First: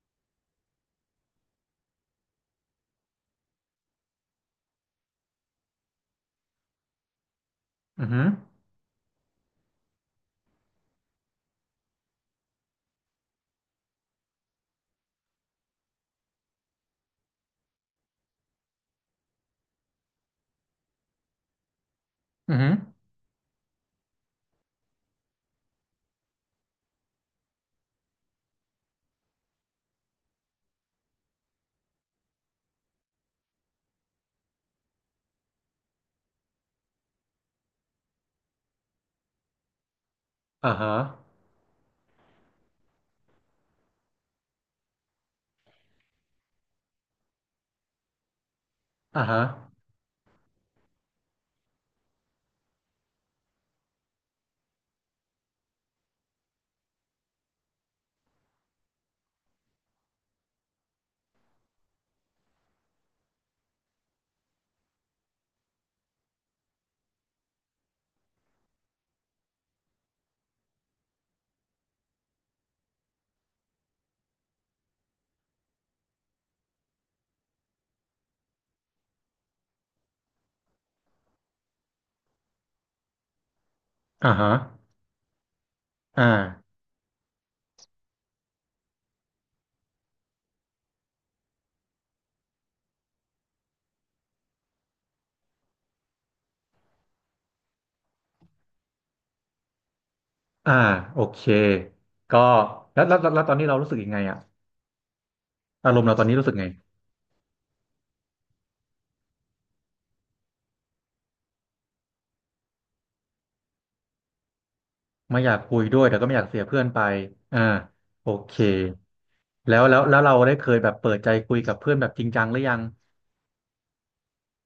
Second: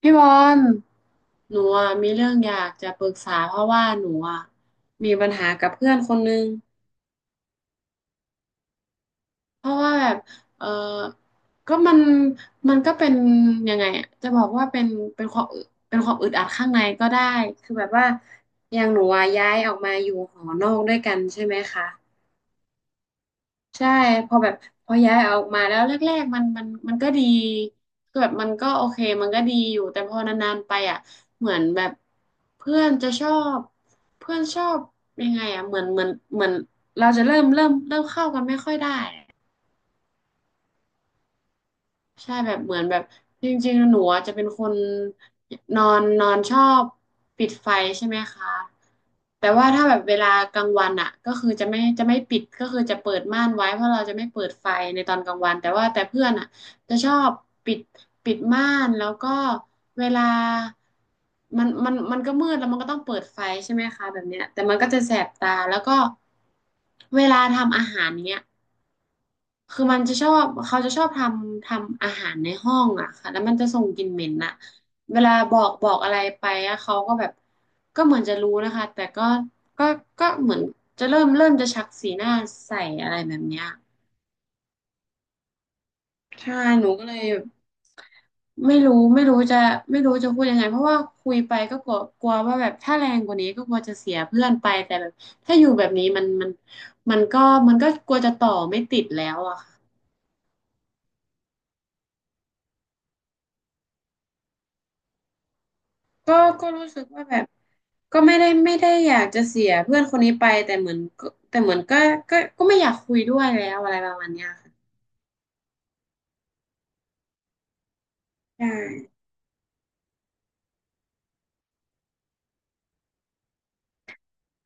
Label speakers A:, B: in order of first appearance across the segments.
A: พี่บอลหนูอะมีเรื่องอยากจะปรึกษาเพราะว่าหนูอะมีปัญหากับเพื่อนคนนึง
B: อือหือ
A: เพราะว่าแบบเออก็มันก็เป็นยังไงอะจะบอกว่าเป็นเป็นความอึเป็นความอึดอัดข้างในก็ได้คือแบบว่าอย่างหนูอะย้ายออกมาอยู่หอนอกด้วยกันใช่ไหมคะ
B: อือหือ
A: ใช่พอแบบพอย้ายออกมาแล้วแรกๆมันก็ดีก็แบบมันก็โอเคมันก็ดีอยู่แต่พอนานๆไปอ่ะเหมือนแบบเพื่อนจะชอบเพื่อนชอบยังไงอ่ะเหมือนเราจะเริ่มเข้ากันไม่ค่อยได้
B: อ่าฮะ
A: ใช่แบบเหมือนแบบจริงๆหนูอะจะเป็นคนนอนนอนชอบปิดไฟใช่ไหมคะ
B: อ่าฮะ
A: แต่ว่าถ้าแบบเวลากลางวันอ่ะก็คือจะไม่ปิดก็คือจะเปิดม่านไว้เพราะเราจะไม่เปิดไฟในตอนกลางวันแต่เพื่อนอ่ะจะชอบปิดปิดม่านแล้วก็เวลามันก็มืดแล้วมันก็ต้องเปิดไฟใช่ไหมคะแบบเนี้ยแต่มันก็จะแสบตาแล้วก็เวลาทำอาหารเนี้ย คือมันจะชอบเขาจะชอบทำอาหารในห้องอ่ะค่ะแล้วมันจะส่งกลิ่นเหม็นอ่ะเวลาบอกอะไรไปอะเขาก็แบบก็เหมือนจะรู้นะคะแต่ก็ก็เหมือนจะเริ่มจะชักสีหน้าใส่อะไรแบบเนี้ย
B: อ่าฮะอ่า
A: ไม่ไม่รู้ไม่รู้จะไม่รู้จะพูดยังไงเพราะว่าคุยไปก็กลัวกลัวว่าแบบถ้าแรงกว่านี้ก็กลัวจะเสียเพื่อนไปแต่แบบถ้าอยู่แบบนี้มันมันก็มันก็กลัวจะต่อไม่ติดแล้วอะค่ะ
B: อ่าโอเคก็แล้วตอนนี้เรารู้สึกยังไงอะอารมณ์เราตอนนี้
A: ก็
B: รู้สึกไง
A: ก็รู้สึกว่าแบบก็ไม่ได้อยากจะเสียเพื่อนคนนี้ไปแต่เหมือนก็ไม่อยากคุยด้วยแล้วอะไรประมาณเนี้ยค่ะ
B: ไม่อยากคุยด้วยแต่ก็ไม่อยากเสียเพื่อนไปอ่าโอเค
A: ใช่
B: แล้วเราได้เคยแบบเปิดใจคุยกับเพื่อนแบบจริงจังหรือยัง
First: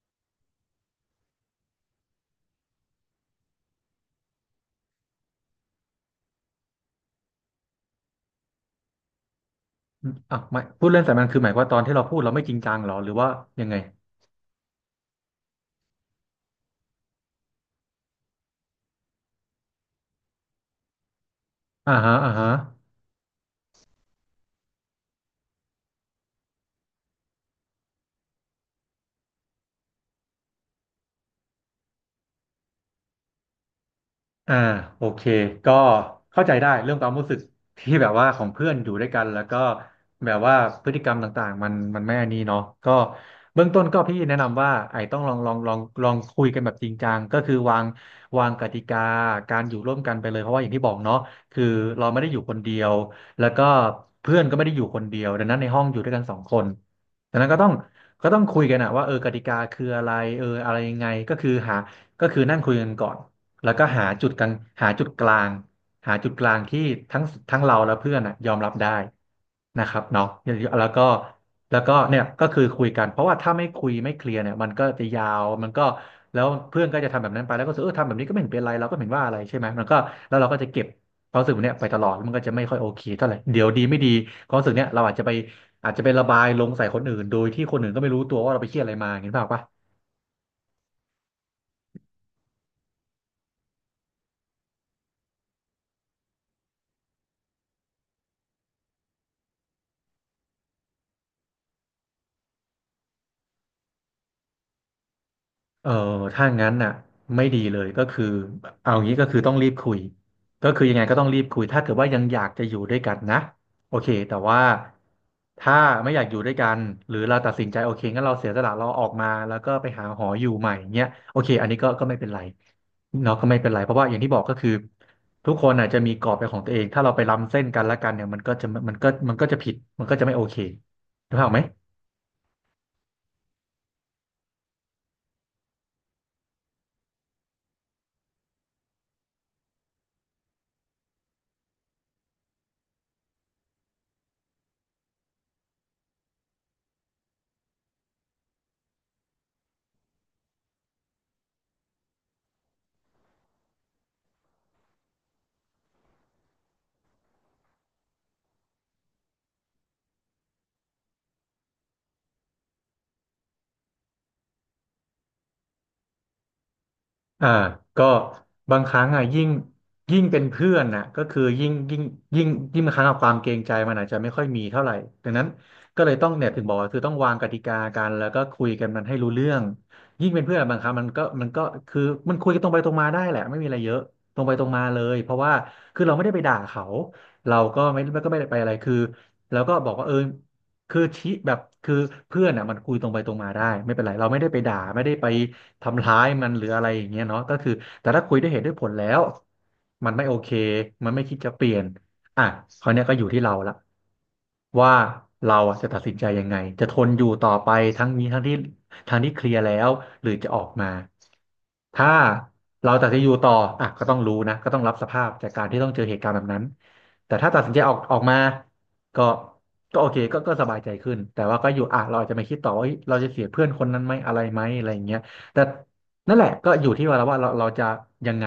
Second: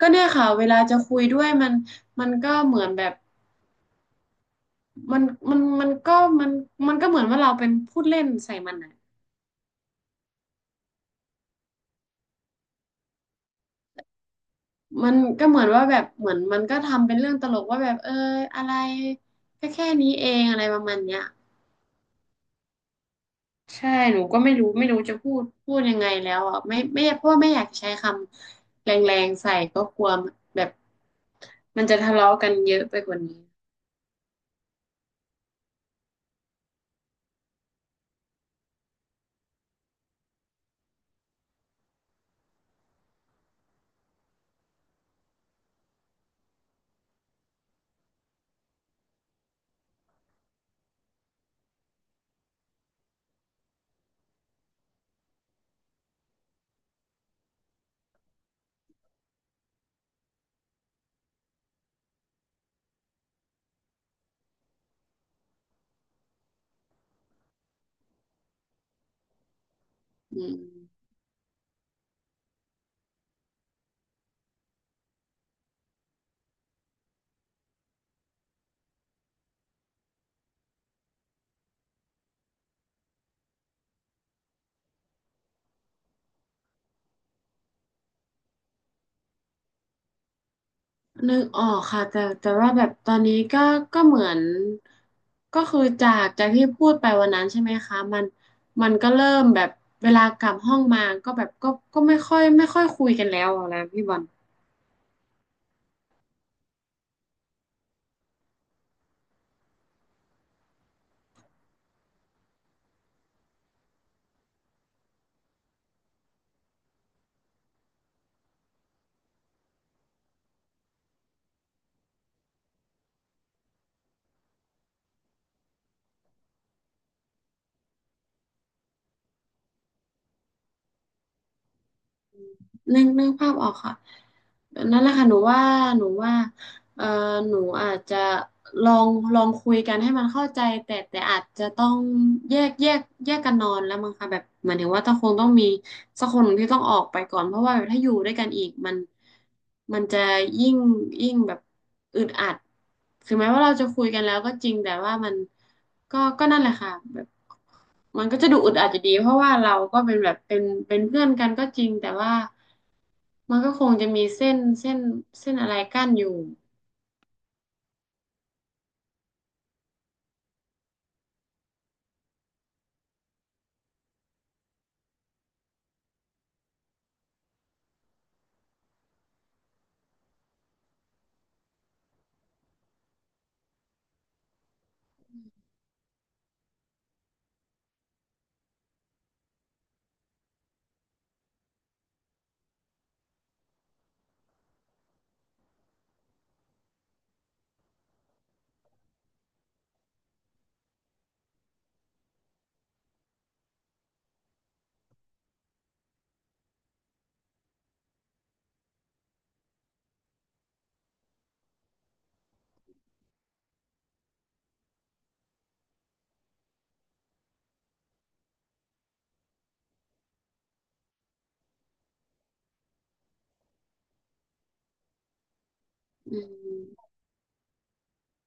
A: ก็เนี่ยค่ะเวลาจะคุยด้วยมันก็เหมือนแบบมันมันมันก็มันมันก็เหมือนว่าเราเป็นพูดเล่นใส่มันอ่ะ
B: อ่ะไม่พูดเล่นแต่มันคือหมายความว่าตอนที่เราพูดเราไม่จริงจังเหรอหรือว่ายังไง
A: มันก็เหมือนว่าแบบเหมือนมันก็ทำเป็นเรื่องตลกว่าแบบอะไรแค่นี้เองอะไรประมาณเนี้ย
B: อ่าฮะอ่าฮะ
A: ใช่หนูก็ไม่รู้จะพูดยังไงแล้วอ่ะไม่เพราะว่าไม่อยากใช้คำแรงๆใส่ก็กลัวแบบมันจะทะเลาะกันเยอะไปกว่านี้
B: อ่าโอเคก็เข้าใจได้เรื่องความรู้สึกที่แบบว่าของเพื่อนอยู่ด้วยกันแล้วก็แบบว่าพฤติกรรมต่างๆมันไม่อันนี้เนาะก็เบื้องต้นก็พี่แนะนำว่าไอ้ต้องลองคุยกันแบบจริงจังก็คือวางกติกาการอยู่ร่วมกันไปเลยเพราะว่าอย่างที่บอกเนาะคือเราไม่ได้อยู่คนเดียวแล้วก็เพื่อนก็ไม่ได้อยู่คนเดียวดังนั้นในห้องอยู่ด้วยกันสองคนดังนั้นก็ต้องคุยกันอะว่าเออกติกาคืออะไรเอออะไรยังไงก็คือหาก็คือนั่งคุยกันก่อน แล้วก็หาจุดกลางหาจุดกลางที่ทั้งทั้งเราและเพื่อนน่ะยอมรับได้นะครับเนาะ
A: อืม
B: แล้วก็แล้วก็เนี่ยก็คือคุยกันเพราะว่าถ้าไม่คุยไม่เคลียร์เนี่ยมันก็จะยาวมันก็แล้วเพื่อนก็จะทำแบบนั้นไปแล้วก็รู้สึกเออทำแบบนี้ก็ไม่เห็นเป็นไรเราก็ไม่เห็นว่าอะไรใช่ไหมมันก็แล้วเราก็จะเก็บความรู้สึกเนี้ยไปตลอดมันก็จะไม่ค่อยโอเคเท่าไหร่เดี๋ยวดีไม่ดีความรู้สึกเนี้ยเราอาจจะไปอาจจะไประบายลงใส่คนอื่นโดยที่คนอื่นก็ไม่รู้ตัวว่าเราไปเครียดอะไรมาเห็นเปล่าปะ
A: นึกออกค่ะแต่ว่าแบบตอนนี้ก็เหมือนก็คือจากที่พูดไปวันนั้นใช่ไหมคะมันก็เริ่มแบบเวลากลับห้องมาก็แบบก็ไม่ค่อยคุยกันแล้วอะนะพี่บอล
B: เออถ้างั้นน่ะไม่ดีเลยก็คือเอางี้ก็คือต้องรีบคุยก็คือยังไงก็ต้องรีบคุยถ้าเกิดว่ายังอยากจะอยู่ด้วยกันนะโอเคแต่ว่าถ้าไม่อยากอยู่ด้วยกันหรือเราตัดสินใจโอเคงั้นเราเสียสละเราออกมาแล้วก็ไปหาหออยู่ใหม่เงี้ยโอเคอันนี้ก็ไม่เป็นไรเนาะก็ไม่เป็นไรเพราะว่าอย่างที่บอกก็คือทุกคนอาจจะมีกรอบเป็นของตัวเองถ้าเราไปล้ำเส้นกันและกันเนี่ยมันก็จะผิดมันก็จะไม่โอเคถูกไหม
A: นึกภาพออกค่ะนั่นแหละค่ะหนูว่าเอ่อหนูอาจจะลองลองคุยกันให้มันเข้าใจแต่อาจจะต้องแยกแยกแยกกันนอนแล้วมั้งค่ะแบบเหมือนถึงว่าต้องคงต้องมีสักคนหนึ่งที่ต้องออกไปก่อนเพราะว่าแบบถ้าอยู่ด้วยกันอีกมันจะยิ่งยิ่งแบบอึดอัดถึงแม้ว่าเราจะคุยกันแล้วก็จริงแต่ว่ามันก็นั่นแหละค่ะแบบมันก็จะดูอึดอัดอยู่ดีเพราะว่าเราก็เป็นแบบเป็นเป็นเพื่อนกันก็จริงแต่ว่า มันก็คงจะมีเส้นอะไรกั้นอยู่
B: อ่าก็บางครั้งอ่ะยิ่งเป็นเพื่อนน่ะก็คือยิ่งยิ่งบางครั้งอะความเกรงใจมันอาจจะไม่ค่อยมีเท่าไหร่ดังนั้นก็เลยต้องเนี่ยถึงบอกว่าคือต้องวางกติกากันแล้วก็คุยกันมันให้รู้เรื่องยิ่งเป็นเพื่อนอะบางครั้งมันก็คือมันคุยกันตรงไปตรงมาได้แหละไม่มีอะไรเยอะตรงไปตรงมาเลยเพราะว่าคือเราไม่ได้ไปด่าเขาเราก็ไม่ก็ไม่ได้ไปอะไรคือแล้วก็บอกว่าเออ คือชี้แบบคือเพื่อนอ่ะมันคุยตรงไปตรงมาได้ไม่เป็นไรเราไม่ได้ไปด่าไม่ได้ไปทำร้ายมันหรืออะไรอย่างเงี้ยเนาะก็คือแต่ถ้าคุยด้วยเหตุด้วยผลแล้วมันไม่โอเคมันไม่คิดจะเปลี่ยนอ่ะคราวเนี้ยก็อยู่ที่เราละว่าเราอ่ะจะตัดสินใจยังไงจะทนอยู่ต่อไปทั้งนี้ทั้งที่ทั้งที่เคลียร์แล้วหรือจะออกมาถ้าเราตัดสินใจอยู่ต่ออ่ะก็ต้องรู้นะก็ต้องรับสภาพจากการที่ต้องเจอเหตุการณ์แบบนั้นแต่ถ้าตัดสินใจออกออกมา ก็ก็โอเคก็สบายใจขึ้นแต่ว่าก็อยู่อ่ะเราอาจจะไม่คิดต่อว่าเฮ้ยเราจะเสียเพื่อนคนนั้นไหมอะไรไหมอะไรอย่างเงี้ยแต่
A: อื
B: นั่นแหละก็อยู่ที่
A: ม
B: ว่าเราจะยังไง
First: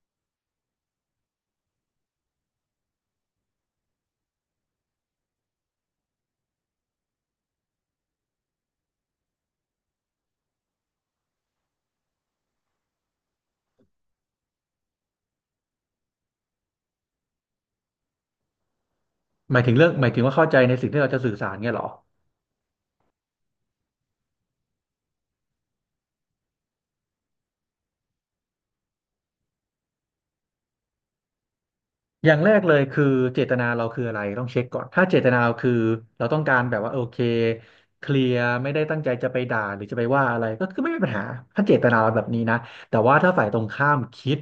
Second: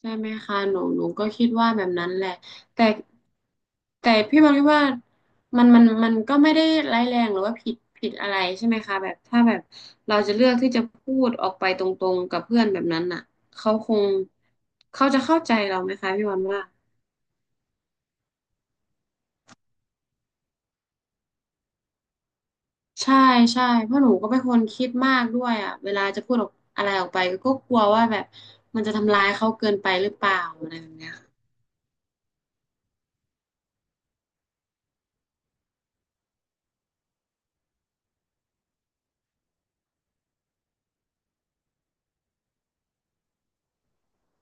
A: ใช่ไหมคะหนูก็คิดว่าแบบนั้นแหละแต่แต่พี่บอลคิดว่ามันก็ไม่ได้ร้ายแรงหรือว่าผิดอะไรใช่ไหมคะแบบถ้าแบบเราจะเลือกที่จะพูดออกไปตรงๆกับเพื่อนแบบนั้นน่ะเขาคงเขาจะเข้าใจเราไหมคะพี่บอลว่า
B: หมายถึงเรื่องหมายถึงว่าเข้าใจในสิ่งที่เราจะสื่อสารเงี้ยเหรอ
A: ใช่ใช่เพราะหนูก็เป็นคนคิดมากด้วยอ่ะเวลาจะพูดออกอะไรออกไปก็กลัวว่าแบบมันจะทำร้ายเขาเกินไปหรือเปล่าอะไรแบบเนี้ย
B: อย่างแรกเลยคือเจตนาเราคืออะไรต้องเช็คก่อนถ้าเจตนาเราคือเราต้องการแบบว่าโอเคเคลียร์ไม่ได้ตั้งใจจะไปด่าหรือจะไปว่าอะไรก็คือไม่มีปัญหาถ้าเจตนาเราแบบนี้นะแต่ว่าถ้าฝ่ายตรงข้ามคิด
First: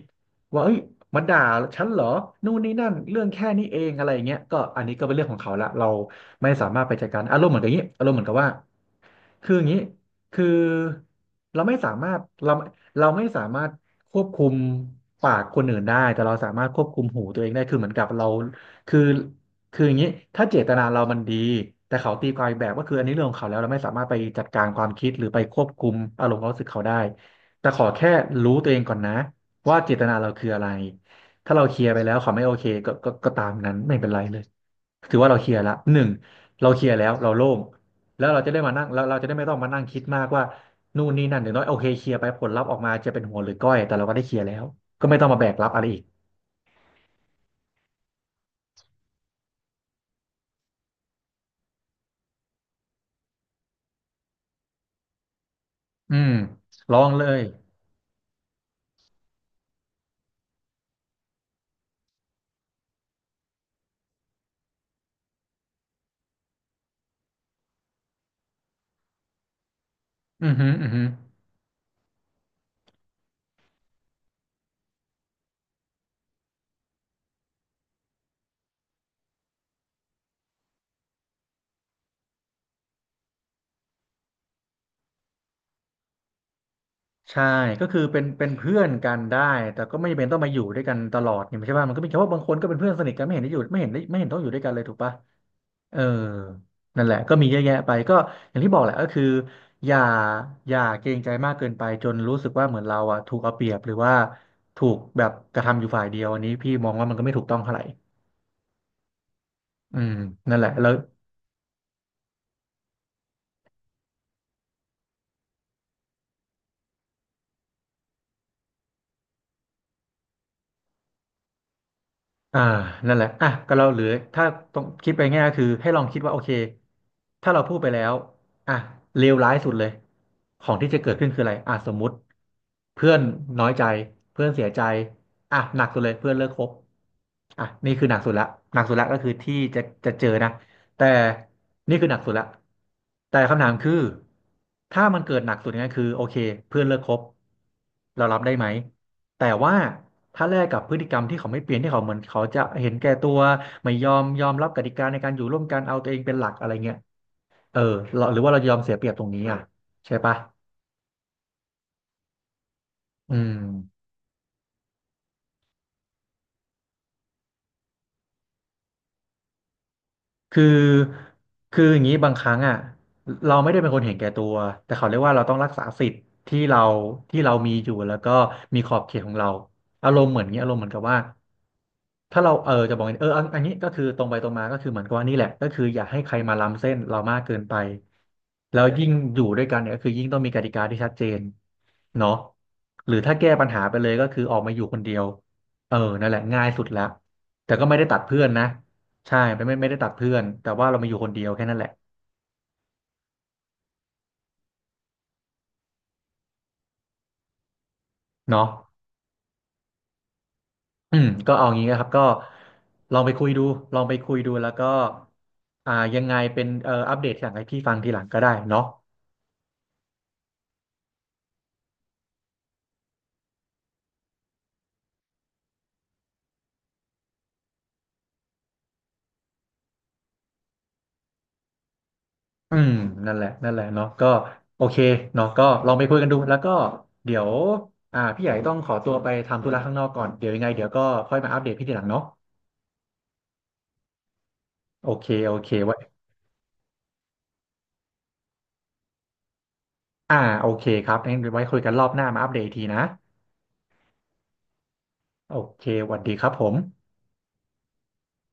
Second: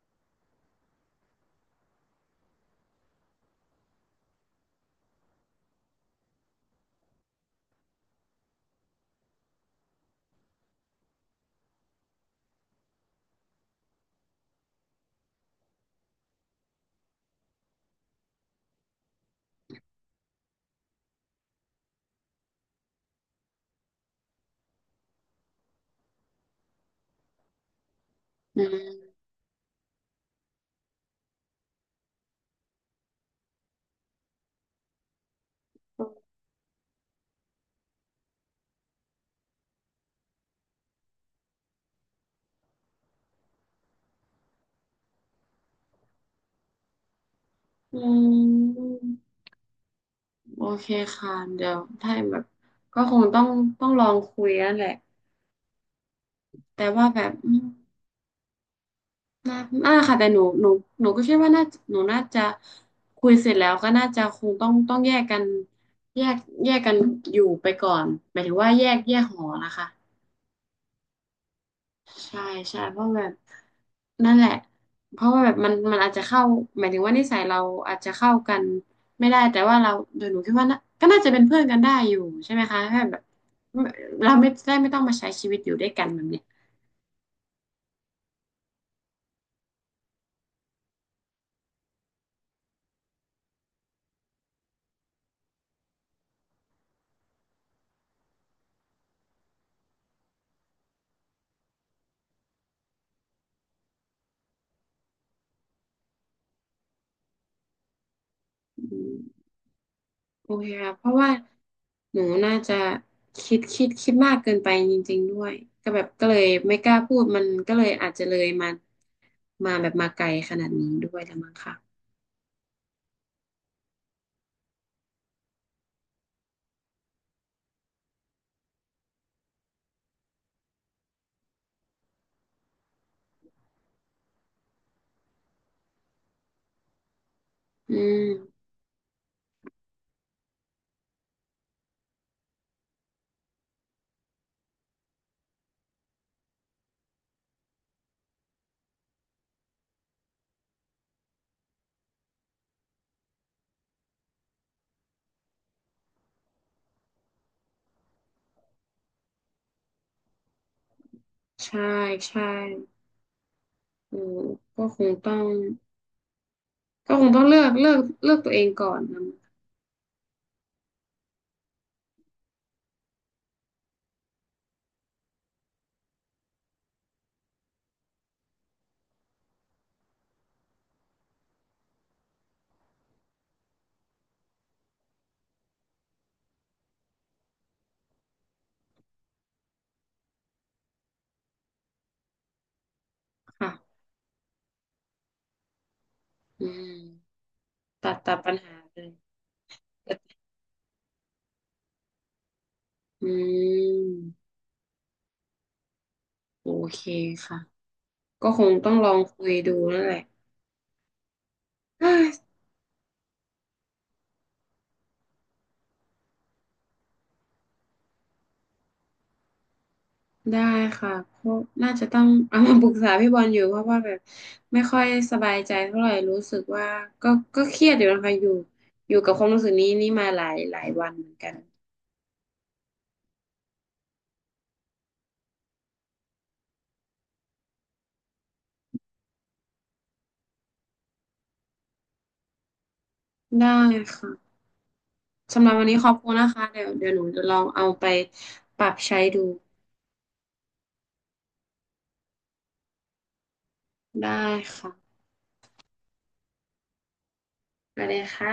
B: ว่าเอ้ยมันด่าฉันเหรอนู่นนี่นั่นเรื่องแค่นี้เองอะไรอย่างเงี้ยก็อันนี้ก็เป็นเรื่องของเขาละเราไม่สามารถไปจัดการอารมณ์เหมือนกับอย่างนี้อารมณ์เหมือนกับว่าคืออย่างนี้ คือเราเราไม่สามารถควบคุมปากคนอื่นได้แต่เราสามารถควบคุมหูตัวเองได้คือเหมือนกับเราคือคืออย่างนี้ถ้าเจตนาเรามันดีแต่เขาตีความอีกแบบก็คืออันนี้เรื่องของเขาแล้วเราไม่สามารถไปจัดการความคิดหรือไปควบคุมอารมณ์ความรู้สึกเขาได้แต่ขอแค่รู้
A: อื
B: ตัวเองก่อน
A: ม
B: นะว่าเจตนาเราคืออะไรถ้าเราเคลียร์ไปแล้วเขาไม่โอเคก็ตามนั้นไม่เป็นไรเลยถือว่าเราเคลียร์ละหนึ่งเราเคลียร์แล้วเราโล่ง แล้วเราจะได้ไม่ต้องมานั่งคิดมากว่านู่นนี่นั่นอย่างน้อยโอเคเคลียร์ไปผลลัพธ์ออกมาจะเป็นหัวหรือก้อยแต่เราก็ได้เคลียร์แล้วก็ไม่ต้องมาแบกรับอะไรอีก
A: อืมโอเคค่ะ เดี๋ยวถ้าแบบก็คงต้องลองคุยนั่นแหละ
B: อืม
A: แต่
B: ลอ
A: ว่า
B: ง
A: แบ
B: เล
A: บ
B: ย
A: อืมน่าน่าค่ะ แต่หนูก็คิดว่าหนูน่าจะคุยเสร็จแล้วก็น่าจะคงต้องแยกแยกกันอยู่ไปก่อนหมายถึงว่าแยกหอนะคะ
B: อือหืออือหือ
A: ใช่ใช่เพราะแบบนั่นแหละเพราะว่าแบบมันอาจจะเข้าหมายถึงว่านิสัยเราอาจจะเข้ากันไม่ได้แต่ว่าเราโดยหนูคิดว่าน่ะก็น่าจะเป็นเพื่อนกันได้อยู่ใช่ไหมคะแค่แบบเราไม่ต้องมาใช้ชีวิตอยู่ด้วยกันแบบเนี้ย
B: ใช่ก็คือเป็นเพื่อนกันได้แต่ก็ไม่จำเป็นต้องมาอยู่ด้วยกันตลอดเนี่ยใช่ป่ะมันก็มีแค่ว่าบางคนก็เป็นเพื่อนสนิทกันไม่เห็นได้อยู่ไม่เห็นได้ไม่เห็นต้องอยู่ด้วยกันเลยถูกป่ะ เออนั่นแหละก็มีเยอะแยะไปก็อย่างที่บอกแหละก็คืออย่าอย่าเกรงใจมากเกินไปจนรู้สึกว่าเหมือนเราอ่ะถูกเอาเปรียบหรือว่าถูกแบบกระทำอยู่ฝ่ายเดียวอันนี้พี่มองว่ามันก็ไม่ถูกต้องเท่าไหร่
A: อืม
B: อืม
A: โอ
B: นั่นแห
A: เค
B: ละแล้ว
A: ค่ะเพราะว่าหนูน่าจะคิดมากเกินไปจริงๆด้วยก็แบบก็เลยไม่กล้าพูดมันก็เลยอาจจะเลยมามาแบบมาไกลขนาดนี้ด้วยละมั้งค่ะ
B: อ่านั่นแหละอ่ะก็เราเหลือถ้าต้องคิดไปง่ายก็คือให้ลองคิดว่าโอเคถ้าเราพูดไปแล้วอ่ะเลวร้ายสุดเลยของที่จะเกิดขึ้นคืออะไรอ่ะสมมุติเพื่อนน้อยใจเพื่อนเสียใจอ่ะหนักสุดเลยเพื่อนเลิกคบอ่ะนี่
A: อื
B: คือหนักสุดละ
A: ม
B: หนักสุดละก็คือที่จะจะเจอนะแต่นี่คือหนักสุดละแต่คำถามคือถ้ามันเกิดหนักสุดเนี่ยคือโอเคเพื่อนเลิกคบเรารับได้ไหมแต่ว่า ถ้าแลกกับพฤติกรรมที่เขาไม่เปลี่ยนที่เขาเหมือนเขาจะเห็นแก่ตัวไม่ยอมยอมรับกติกาในการอยู่ร่วมกันเอาตัวเองเป็นหลักอะไรเงี้ยเออเราหรือว่าเรายอมเสียเปรียบตรงนี้อ่ะใช่ปะ
A: ใช่ใช่
B: อืม
A: อืมก็คงต้องก็คงต้องเลือกตัวเองก่อนนะ
B: คือคืออย่างนี้บางครั้งอ่ะเราไม่ได้เป็นคนเห็นแก่ตัวแต่เขาเรียกว่าเราต้องรักษาสิทธิ์ที่เราที่เรามีอยู่แล้วก็มีขอบเขตของเราอารมณ์เหมือนอย่างนี้อารมณ์เหมือนกับว่าถ้าเราเออจะบอกอย่างนี้เอออันนี้ก็คือตรงไปตรงมาก็คือเหมือนกับว่านี่แหละก็คืออย่าให้ใครมาล้ำเส้นเรามากเกินไปแล้วยิ่งอยู่ด้วยกันเนี่ยก็คือยิ่งต้องมีกติกาที่ชัดเจนเนาะหรือถ้าแก้ปัญหาไป
A: ค่ะ
B: เลยก็คือออกมาอยู่คนเดียวเออนั่นแหละง่า
A: อื
B: ยสุด
A: ม
B: ละแต่ก็ไม่ได้
A: ตั
B: ตั
A: ด
B: ด
A: ตั
B: เพื่
A: ด
B: อน
A: ปัญ
B: นะ
A: หาเลย
B: ใช่ไม่ได้ตัดเพื่อนแต่ว่าเรามาอยู่คนเดียวแค่นั้นแหละ
A: อืมโอเคค่ะก็ค
B: เนาะ
A: งต้องลองคุยดูนั่นแหละ
B: อืมก็เอางี้นะครับก็
A: อ่า
B: ลองไปคุยดูลองไปคุยดูแล้วก็อ่ายังไงเป็นอัปเดตอยหลงให้พี่ฟังทีหลังก็ได้เนาะ
A: ได้ค่ะก็น่าจะต้องเอามาปรึกษาพี่บอลอยู่เพราะว่าแบบไม่ค่อยสบายใจเท่าไหร่รู้สึกว่าก็ก็เครียดอยู่นะคะอยู่กับความรู้สึกนี้นี่มาหลายวันเหมือนกัน
B: อืมนั่นแหละนั่นแหละเนาะก็โอเคเนาะก็ลองไปคุยกันดูแล้วก็เดี๋ยวพี่ใหญ่ต้องขอตัวไปทำธุระข้างนอกก่อนเดี๋ยวยังไงเดี๋ยวก็ค่อยมาอัปเดตพี่ทีหลังเนาะ
A: ได้ค่ะ
B: โอเคโอ
A: สำห
B: เค
A: รับวัน
B: ไว้
A: นี้ขอบคุณนะคะเดี๋ยวหนูจะลองเอาไปปรับใช้ดู
B: โอเคครับงั้นเดี๋ยวไว้คุยกันรอบหน้ามาอัปเดตอีกทีนะ
A: ได้ค่ะ
B: โอเคสวัสดีครับผม
A: ไปเลยค่ะ